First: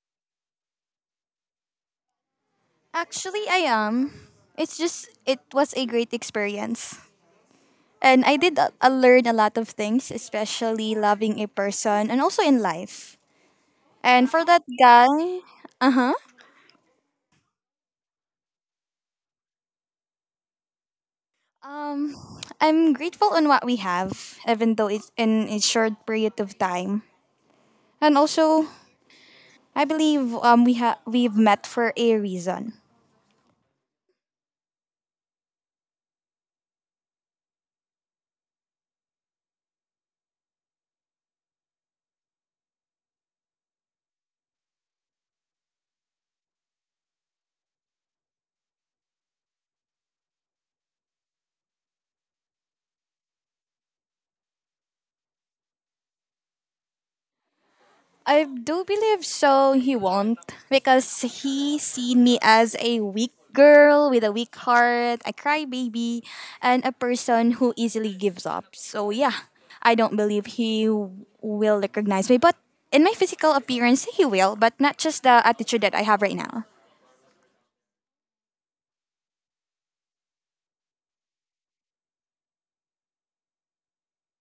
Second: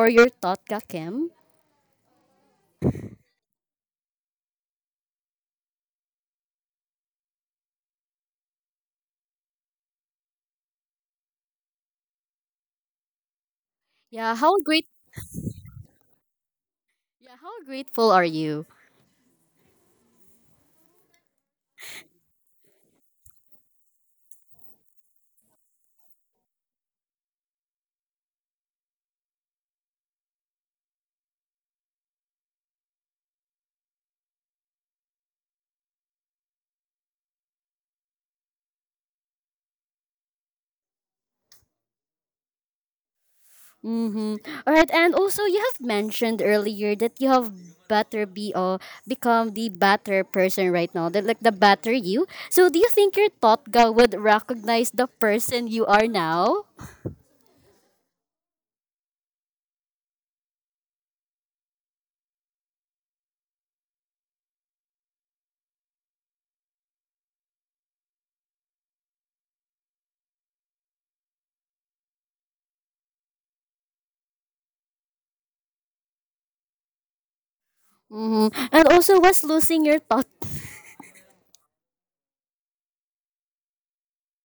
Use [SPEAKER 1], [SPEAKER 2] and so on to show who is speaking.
[SPEAKER 1] your Totka, Kim?
[SPEAKER 2] Actually, I am. It's just it was a great experience. And I did learn a lot of things, especially loving a person and also in life. And
[SPEAKER 1] Yeah,
[SPEAKER 2] for
[SPEAKER 1] how
[SPEAKER 2] that
[SPEAKER 1] great.
[SPEAKER 2] guy, uh-huh.
[SPEAKER 1] Yeah, how grateful are you?
[SPEAKER 2] Um I'm grateful on what we have, even though it's in a short period of time. And also, I believe we've met for a reason.
[SPEAKER 1] Mhm. All right. And also you have mentioned earlier that you have better be or become the better person right now. That like the better you. So do you think your Totka would recognize the person you are now?
[SPEAKER 2] I do believe so he won't, because he seen me as a weak girl with a weak heart, a crybaby, and a person who easily gives up. So yeah, I don't believe will recognize me. But in my physical appearance, he will, but not just the attitude that I have right now.
[SPEAKER 1] Mhm. And also was losing your Totka